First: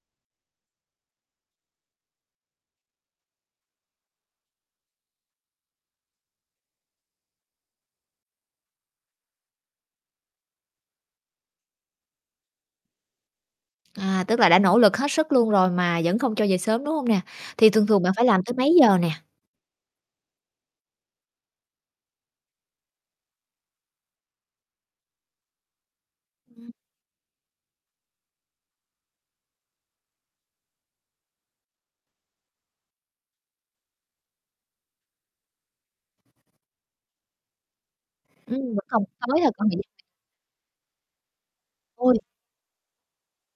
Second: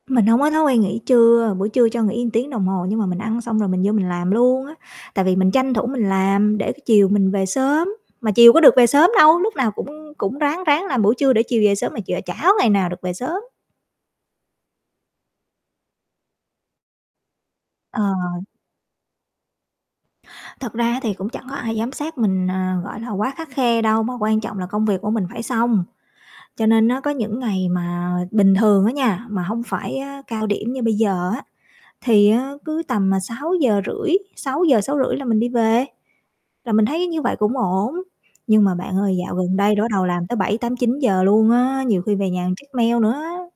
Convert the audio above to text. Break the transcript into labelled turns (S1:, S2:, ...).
S1: Mình hông có thói quen nghỉ trưa, buổi trưa cho nghỉ một tiếng đồng hồ, nhưng mà mình ăn xong rồi mình vô mình làm luôn á, tại vì mình tranh thủ mình làm để, cái, chiều mình về sớm. Mà chiều có được về sớm đâu, lúc nào cũng cũng ráng ráng làm buổi trưa để chiều về sớm mà ch chả có ngày nào được về sớm.
S2: À, tức là đã nỗ lực hết sức luôn rồi mà vẫn không cho về sớm, đúng hông nè? Thì thường
S1: Ờ.
S2: thường bạn phải làm tới mấy giờ nè?
S1: Thật ra á thì cũng chẳng có ai giám sát mình, à, gọi là, quá khắt khe đâu mà quan trọng là công việc của mình phải xong. Cho
S2: [unintelligible]
S1: nên á có những ngày mà bình thường á nha, mà hông phải á cao điểm như bây giờ á thì á cứ tầm, à, 6:30, 6:00-6:30 là mình đi về, là mình thấy như vậy cũng ổn.
S2: Ừm,
S1: Nhưng mà
S2: vẫn
S1: bạn
S2: còn
S1: ơi dạo
S2: tối là
S1: gần
S2: công
S1: đây là bắt
S2: việc
S1: đầu làm tới 7:00, 8:00, 9:00 luôn á, nhiều khi
S2: Ôi!
S1: về nhà check mail nữa á.